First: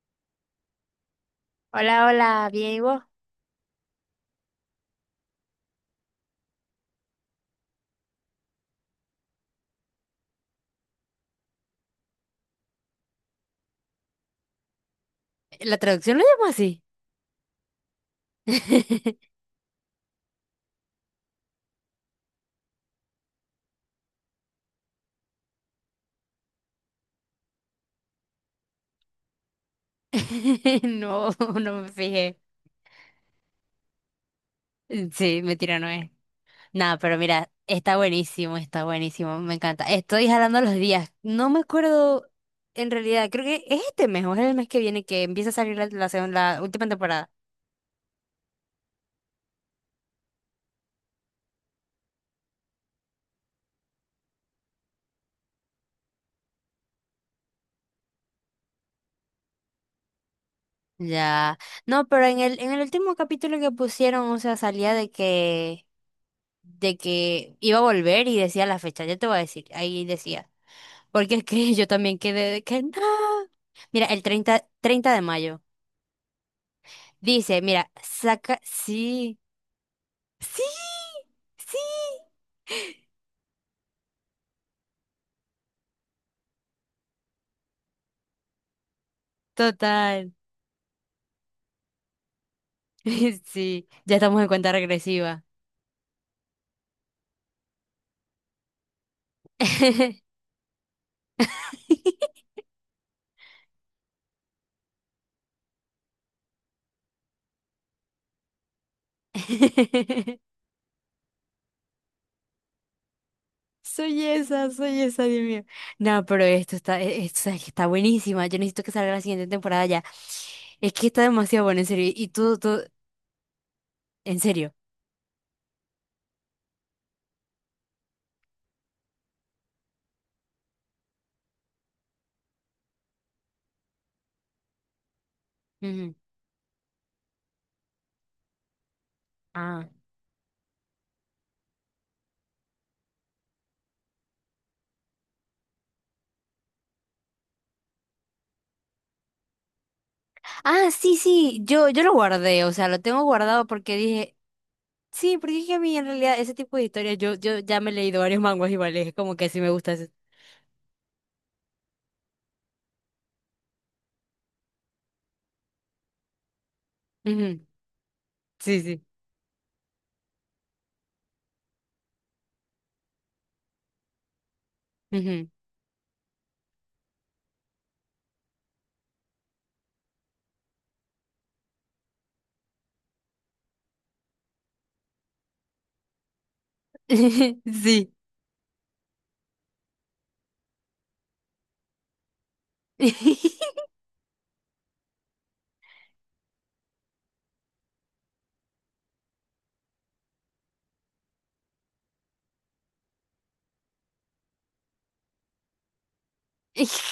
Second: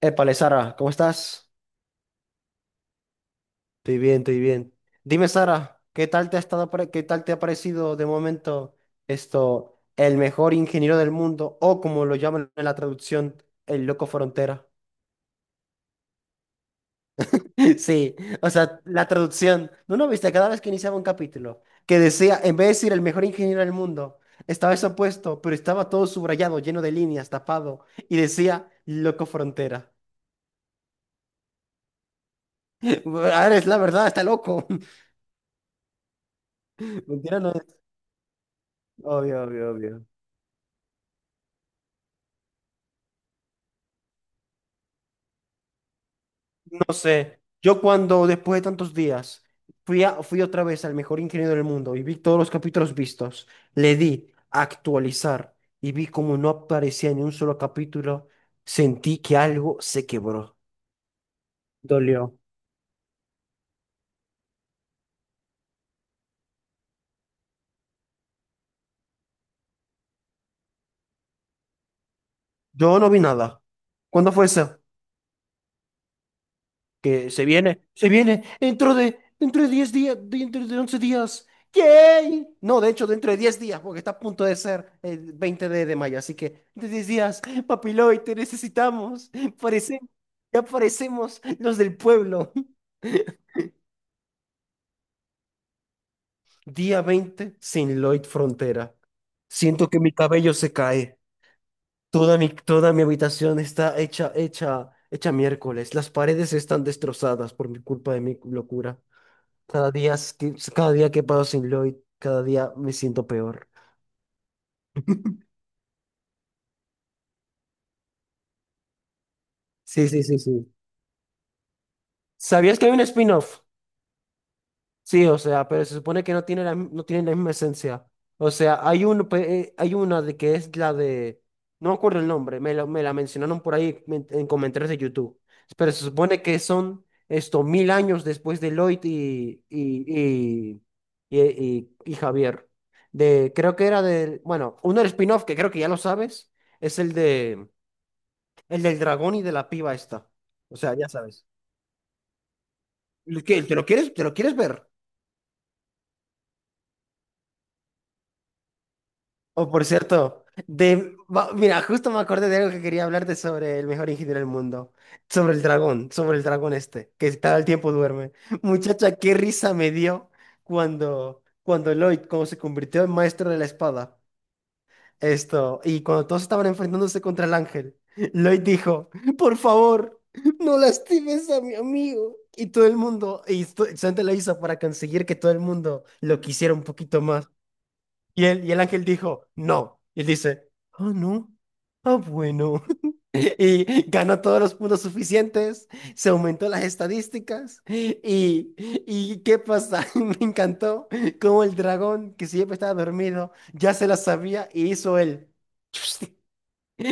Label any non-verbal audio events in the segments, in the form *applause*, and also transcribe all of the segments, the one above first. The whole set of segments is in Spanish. Épale, Sara, ¿cómo estás? Hola, hola, bien, ¿y vos? Estoy bien, estoy bien. Dime, Sara, ¿Qué tal te ha parecido de momento esto, el mejor ingeniero del mundo, o como lo llaman en la traducción, el loco frontera? ¿La traducción lo llamo así? *laughs* Sí, o sea, la traducción. ¿No lo viste? Cada vez que iniciaba un capítulo, que decía, en vez de decir el mejor ingeniero del mundo, estaba eso puesto, pero estaba todo subrayado, lleno de líneas, tapado, y decía, loco frontera. *laughs* No, no me fijé. *laughs* Ahora es la verdad, está loco. *laughs* Mm, sí, mentira, no es. Nada, pero Mentira mira, no es. Está buenísimo, Obvio, me obvio, encanta. obvio. Estoy jalando los días. No me acuerdo, en realidad, creo que es este mes o es el mes que viene que empieza a salir la última No temporada. sé, yo cuando después de tantos días fui otra vez al mejor ingeniero del mundo y vi todos los capítulos vistos, le di a actualizar y vi como no aparecía ni un solo capítulo, sentí que algo se quebró. Ya. No, pero Dolió. en el último capítulo que pusieron, o sea, salía de que iba a volver y decía la fecha, ya te voy a decir, ahí decía. Porque *laughs* es que yo también quedé de que no. Yo no vi nada. Mira, el ¿Cuándo fue treinta eso? treinta de mayo. que se Dice, viene, mira, se viene saca. dentro de Sí, dentro de 10 días, sí, dentro de 11 días. sí. ¡Yay! No, de hecho, dentro de 10 días, porque está a punto de ser el 20 de mayo. Así que, dentro de 10 días, Papiloy, te necesitamos. Parece, Total. ya parecemos los del pueblo. *laughs* *laughs* Sí, ya estamos en cuenta regresiva. Día 20 sin Lloyd Frontera. Siento que mi *laughs* cabello se cae. Toda mi habitación está hecha, hecha, hecha miércoles. Las paredes están destrozadas por mi culpa de mi locura. Cada día que paso sin Lloyd, cada día me siento peor. Soy esa, Dios mío. No, pero esto está, esto, sabes que está buenísima. Yo necesito que salga la siguiente temporada ya. Sí, sí, sí, sí. Es que está demasiado bueno, en serio. Y tú, ¿Sabías que hay un spin-off? en serio. Sí, o sea, pero se supone que no tiene la misma esencia. O sea, hay uno, hay una de que es la de, no me acuerdo el nombre, me la mencionaron por ahí en comentarios de YouTube. Pero se Ujú. supone que son esto mil años después de Lloyd y, Ah. y, y, y, y, y Javier. De, creo que era del, bueno, uno del spin-off que creo que ya lo sabes, es el de el del dragón y de la piba esta. O Ah, sea, ya sí, sabes. sí. Yo lo guardé, o sea, lo tengo guardado ¿Te lo porque quieres, te dije, lo quieres ver? sí, porque es que a mí en realidad ese tipo de historias, yo ya me he leído varios manguas iguales, es como que sí me O por gusta ese. cierto, mira, justo me acordé de algo que quería hablarte sobre el mejor ingeniero del mundo. Sobre el dragón este, que cada el Ujú, tiempo duerme. sí, sí. Muchacha, qué risa me dio cuando Lloyd, como se convirtió en maestro de la espada. Ujú. Esto, y cuando todos estaban enfrentándose contra el ángel, Lloyd dijo, por favor, no lastimes a mi amigo. Y todo el mundo, Santa lo hizo para conseguir que todo el mundo lo quisiera un poquito más. *laughs* Sí. Y el ángel dijo, no. Y él dice, ah, no, ah, bueno *laughs* y ganó todos los puntos suficientes, se aumentó las estadísticas y ¿qué pasa? *laughs* Me encantó cómo el dragón que siempre estaba dormido ya se la sabía y hizo él. *laughs*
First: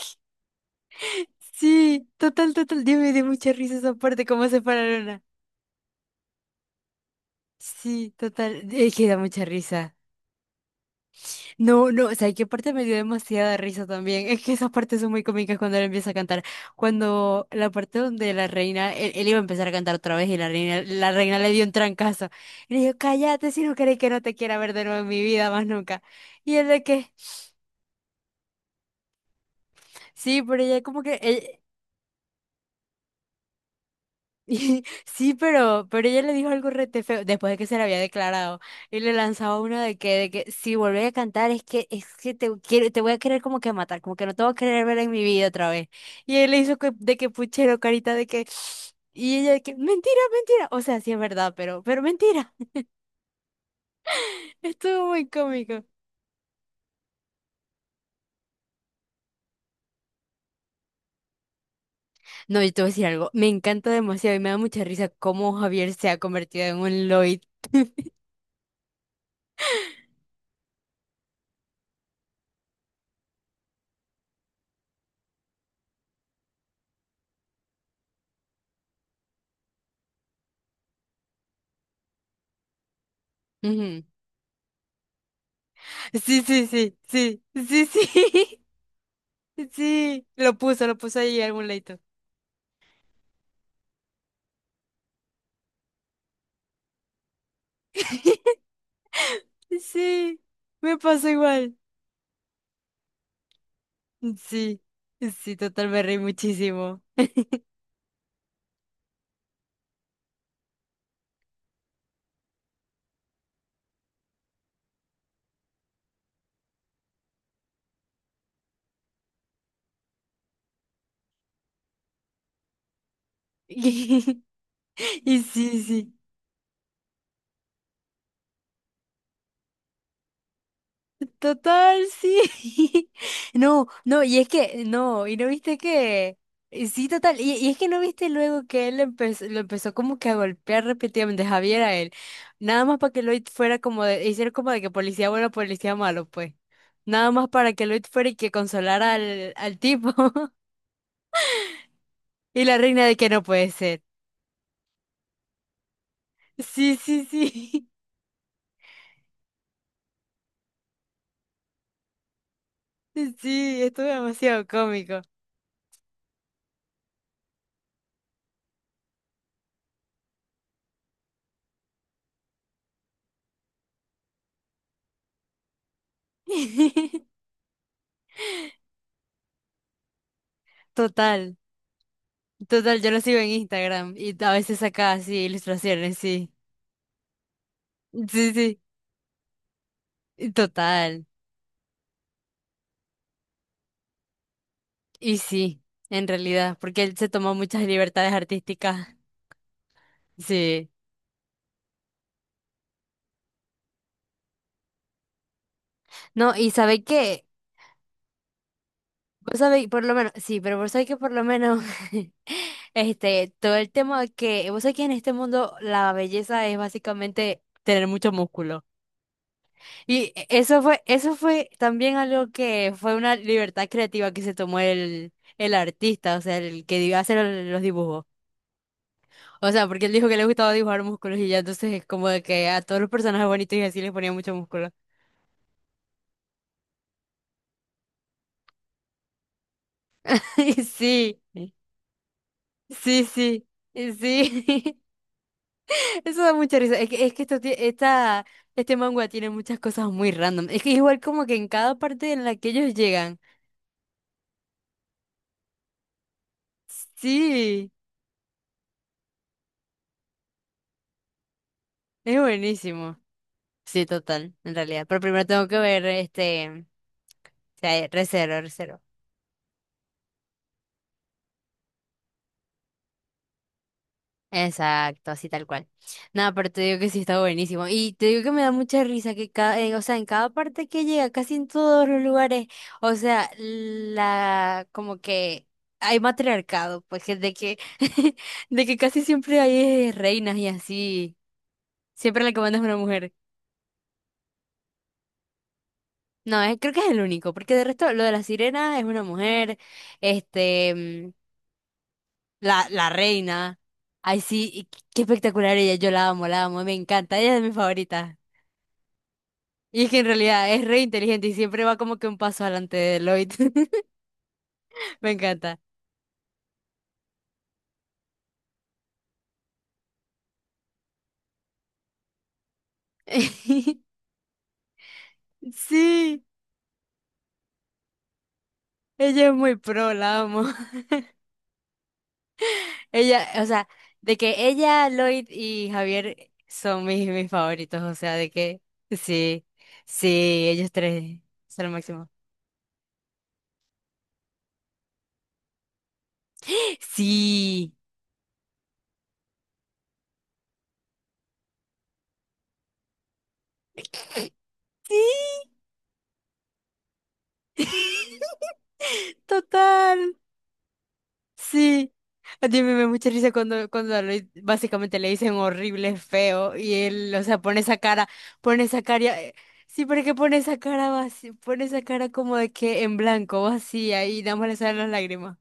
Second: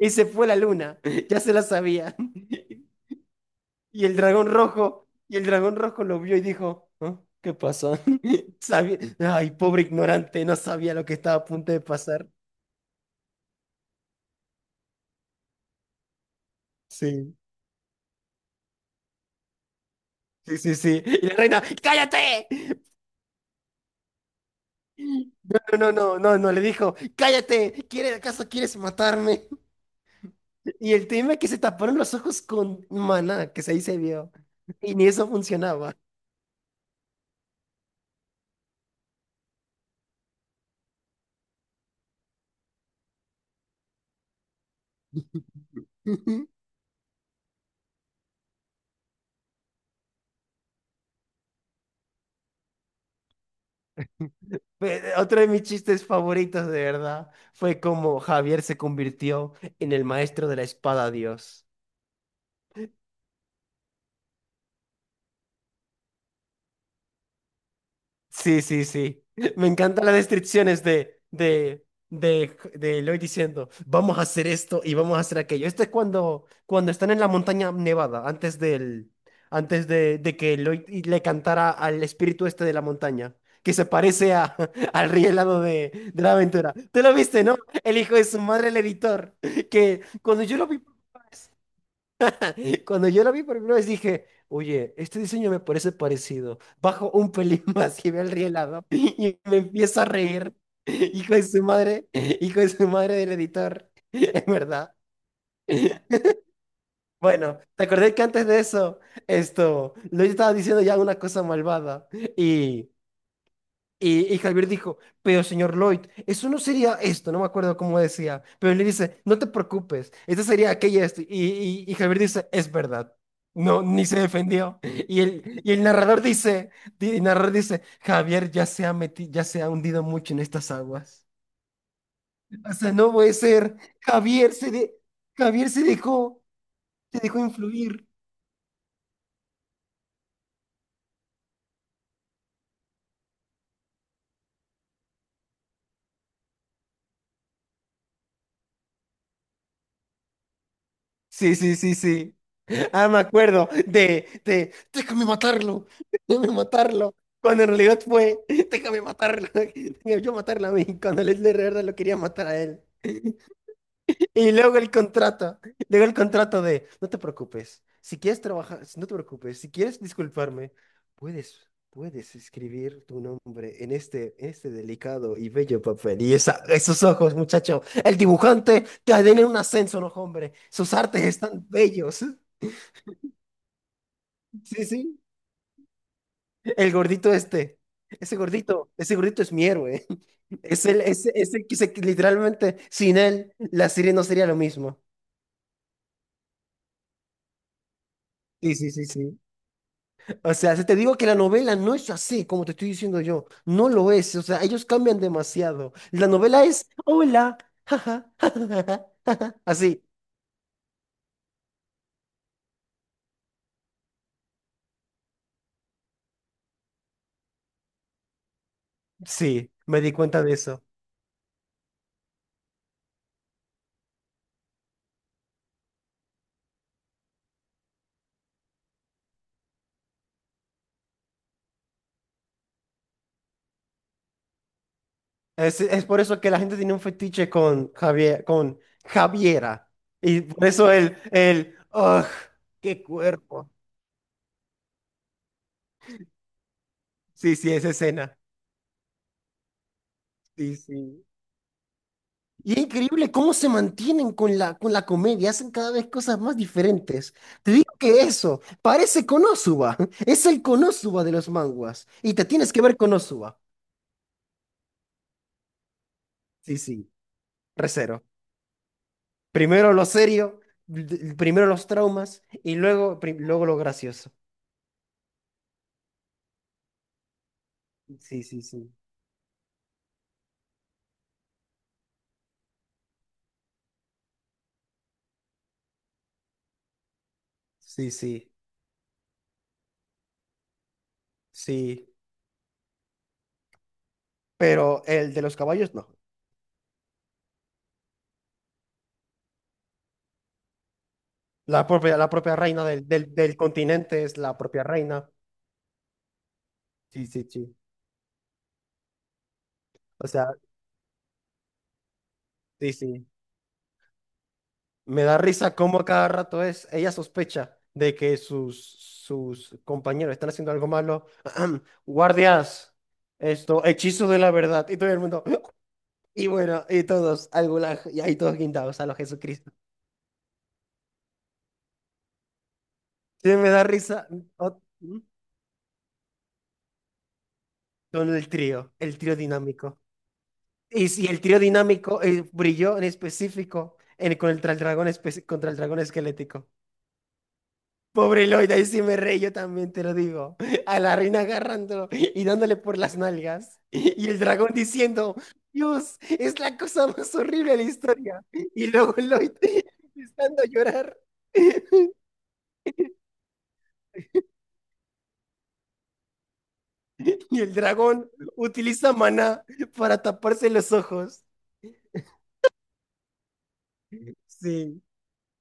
Y se fue la luna, ya se la Sí, sabía. total, total. Dios me dio mucha risa esa Y el parte, cómo dragón se rojo, pararon. Y el dragón rojo lo vio y dijo, "¿Ah? ¿Qué pasó? Sí, *laughs* total. Es que da mucha Ay, pobre risa. ignorante, no sabía lo que estaba a punto de No, no, o pasar. sea, qué parte me dio demasiada risa también. Es que esas partes son muy cómicas cuando él empieza a cantar. Sí, Cuando la parte donde la reina, él iba a empezar a cantar otra vez y sí, sí, sí. la Y la reina le dio reina, un trancazo. ¡cállate! Y le dijo, cállate si no querés que no te quiera ver de nuevo en mi vida No, más no, nunca. no, no, no, Y le él de dijo, que, cállate, ¿Acaso quieres matarme? sí, pero ella Y como el que, tema es que se taparon los ojos con maná, que ahí se vio. Y *laughs* ni eso sí, pero, funcionaba. pero ella le dijo algo rete feo después de que se le había declarado y le lanzaba una de que si volvés a cantar es que te quiero, te voy a querer como que matar, como que no te voy a querer ver en mi vida otra vez. Y él le *laughs* hizo de que puchero, carita de que, *sniffs* y ella de que, mentira, mentira. O sea, sí es verdad, pero mentira. *laughs* Estuvo muy Otro de mis cómico. chistes favoritos, de verdad, fue como Javier se convirtió en el maestro de la espada Dios. No, yo te voy a decir algo, me encanta demasiado y me da mucha risa cómo Javier se ha convertido en un Lloyd. *laughs* Sí, sí, sí. *laughs* Me encantan las descripciones de Eloy diciendo, vamos a hacer esto y vamos a hacer aquello. Esto es cuando están en la montaña nevada, antes de que le cantara al espíritu este de la montaña, que se Ujú. parece a, *laughs* al rey helado de la Sí, sí, aventura. sí, ¿Te lo sí, viste, no? sí, El hijo de su sí. madre, *laughs* el editor, que Sí, lo puso, lo puso ahí en algún leito. cuando yo la vi por primera vez dije, oye, este diseño me parece parecido. Bajo un pelín *laughs* más y veo el *laughs* rielado y me empiezo a Sí, reír. me pasó Hijo de su igual. madre, hijo de su madre del editor, *laughs* es Sí, verdad. sí, total, me reí muchísimo. Bueno, te acordé que antes de eso, esto, lo estaba diciendo ya una cosa malvada y y Javier dijo, pero señor Lloyd, eso no sería esto, no me acuerdo cómo decía, pero él le dice, no te preocupes, esto sería aquello esto. Y Javier dice, es verdad. No, ni se *laughs* defendió. Y Y, el, y sí, el sí. narrador dice, Javier ya se ha hundido mucho en estas aguas. Total, O sea, sí. no puede *laughs* ser. No, no, y es que, no, y no Javier viste se que. dejó, Y sí, se total. dejó Y es que no influir. viste luego que él empezó, lo empezó como que a golpear repetidamente Javier a él. Nada más para que Lloyd fuera como de, hiciera como de que policía bueno, policía malo, pues. Nada más para que Lloyd fuera y que consolara al, al tipo. *laughs* Sí, sí, sí, sí. Y la reina Ah, de me que no puede acuerdo ser. de, déjame matarlo, déjame Sí, matarlo. sí, Cuando en sí. *laughs* realidad fue, déjame matarlo, *laughs* déjame yo matarlo a mí, cuando Leslie de verdad lo quería matar a él. Sí, estuvo Y demasiado luego el cómico. contrato, luego el contrato de, no te preocupes, si quieres trabajar, si no te preocupes, si quieres disculparme, puedes, puedes escribir tu nombre en este delicado y bello papel. Esos *laughs* ojos, muchacho, el dibujante te den un ascenso, no, hombre, sus artes Total, están bellos. *laughs* total, yo lo sigo en Instagram y a veces Sí, saca sí. así ilustraciones, sí. El gordito este. Sí, sí, Ese gordito es mi héroe. *laughs* y Es el, total. ese que se- que literalmente sin él la serie no sería lo mismo. Y sí, en realidad, porque él se tomó muchas libertades Sí, sí, sí, artísticas. sí. O sea, si Sí. te digo que la novela no es así, como te estoy diciendo yo, no lo es. O sea, ellos cambian demasiado. La No, novela y es, sabe que, hola, jaja, jajaja, jaja". vos sabéis, por Así. lo menos, sí, pero vos sabéis que por lo menos, *laughs* este, todo el tema que, vos sabés que en este mundo la belleza es básicamente tener mucho músculo. Sí, me di Y cuenta de eso. Eso fue también algo que fue una libertad creativa que se tomó el artista, o sea, el que iba a hacer los dibujos. O sea, porque él dijo que le gustaba dibujar músculos y ya entonces es como de que a todos los personajes bonitos y así les ponía mucho músculo. Es por eso que la gente tiene un fetiche con Javiera. Y *laughs* por Y eso sí, qué sí, sí, cuerpo. y sí. *laughs* Eso da mucha risa. es que, Sí, esto, sí, esa escena. este manga tiene muchas cosas muy random. Sí, Es que igual sí. como que en cada parte en la que Y es ellos increíble llegan. cómo se mantienen con la, comedia, hacen cada vez cosas más diferentes. Te Sí, digo que eso, parece Konosuba, *laughs* es el Konosuba de los manguas. Y es te tienes que ver buenísimo. Konosuba. Sí, total, en realidad. Pero primero tengo que ver, este, Sí, o sí, sea, recero. recero, recero. Primero lo serio, primero los traumas y luego, luego lo gracioso. Exacto, así tal cual. Nada, pero te digo que sí está buenísimo. Y te digo Sí, que me sí, da sí. mucha risa que cada, o sea, en cada parte que llega, casi en todos los lugares, o sea, la, como que hay matriarcado, pues que de que, Sí, *laughs* sí, de que casi siempre hay reinas y así. sí. Siempre la que manda es una mujer. Pero el de los caballos no. No, creo que es el único, porque de resto lo de la sirena es una mujer, este. La propia reina La, del, la del, del reina. continente es Ay, la sí, y propia qué reina. espectacular ella. Yo la amo, me Sí, encanta. sí, Ella es de mis sí. favoritas. Y es que en O sea. realidad es re inteligente y siempre va como que un paso Sí, adelante de sí. Lloyd. *laughs* Me Me da risa encanta. cómo a cada rato es. Ella sospecha de que sus compañeros están haciendo algo malo. *clears throat* Guardias, esto, *laughs* hechizo de la verdad. Y todo el mundo. *laughs* *clears throat* Sí, Y bueno, y todos, al gulag, y ahí todos guindados a lo ella es Jesucristo. muy pro, la amo. *laughs* Ella, Sí, o me da sea, risa. de que o- ella, Lloyd y Javier son mis favoritos. O Con sea, el de que trío, el trío sí, dinámico. sí, ellos Y si tres el trío son lo dinámico máximo. Brilló en específico en, con el, tra- el dragón espe- contra el dragón esquelético. Sí, Pobre Lloyd, ahí sí me reí, yo también te lo digo. A la reina agarrándolo y dándole por las nalgas. Y el dragón sí. diciendo, Dios, es la cosa más horrible de la historia. *laughs* Y luego Lloyd *laughs* Total. empezando a llorar. Sí, a mí me da mucha risa cuando, básicamente le dicen horrible, feo, y él, o sea, Y el dragón pone esa utiliza cara, maná sí, para pero que pone taparse esa los cara ojos. vacía, pone esa cara como de que en blanco, vacía, y nada más le salen Sí, las lágrimas.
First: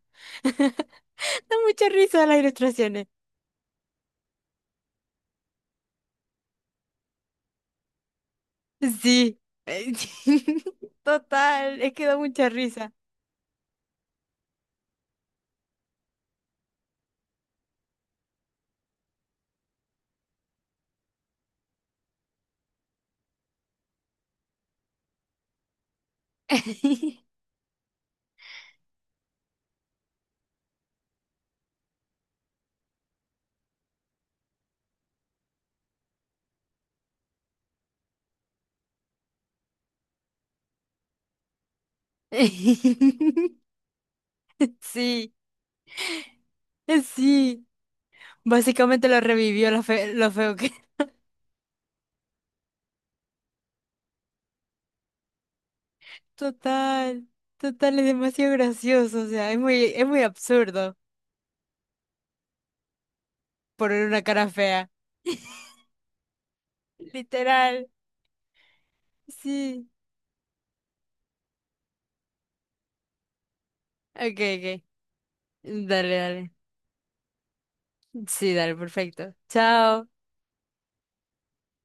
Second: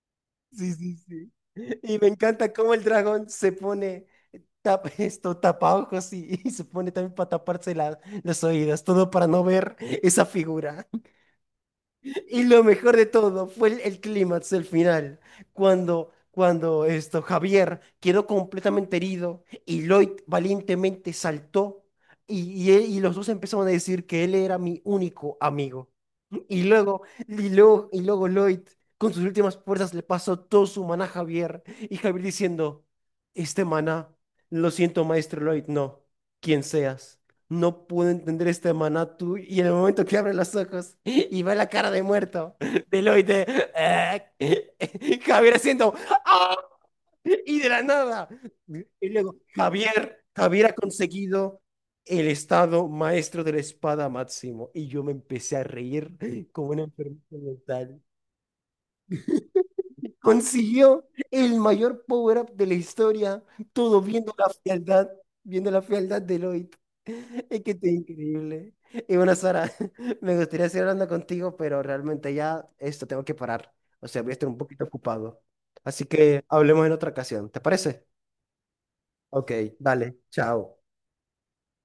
sí, sí, sí. *laughs* Da mucha Y me risa las encanta cómo el ilustraciones. dragón se pone tapa ojos y se pone también para taparse los oídos, todo para Sí, no ver eh, esa figura. *laughs* total, es que da Y mucha lo risa. mejor de todo fue el clímax el final, cuando esto, Javier quedó completamente herido y Lloyd valientemente saltó y los dos empezaron a decir que él era mi único amigo. Y luego, *laughs* y luego Lloyd, con sus últimas fuerzas, le pasó todo su maná a Javier. Y Javier diciendo, este maná, lo siento, maestro Lloyd, no, quien seas. No puedo entender este maná tú. Y en el momento que abre los ojos y ve la cara de muerto de Lloyd, de, "Ah". *laughs* Sí, Javier haciendo, "Ah". *laughs* Y sí, de la nada. básicamente Y lo luego, revivió Javier, lo feo Javier que ha conseguido el estado maestro de la espada máximo. Y yo me empecé a reír como una enfermedad total, total, mental. es demasiado gracioso, o sea, es muy absurdo Consiguió el mayor power-up de la historia, todo poner una cara fea. Viendo la fealdad de Lloyd. Es que Literal, esto es increíble. Y bueno, Sara, sí. *laughs* me gustaría seguir hablando contigo, pero realmente ya esto tengo que parar. O sea, voy a Ok, estar un ok. poquito ocupado. Así Dale, que dale. hablemos en otra ocasión. ¿Te parece? Sí, dale, perfecto. Ok, Chao. vale, chao.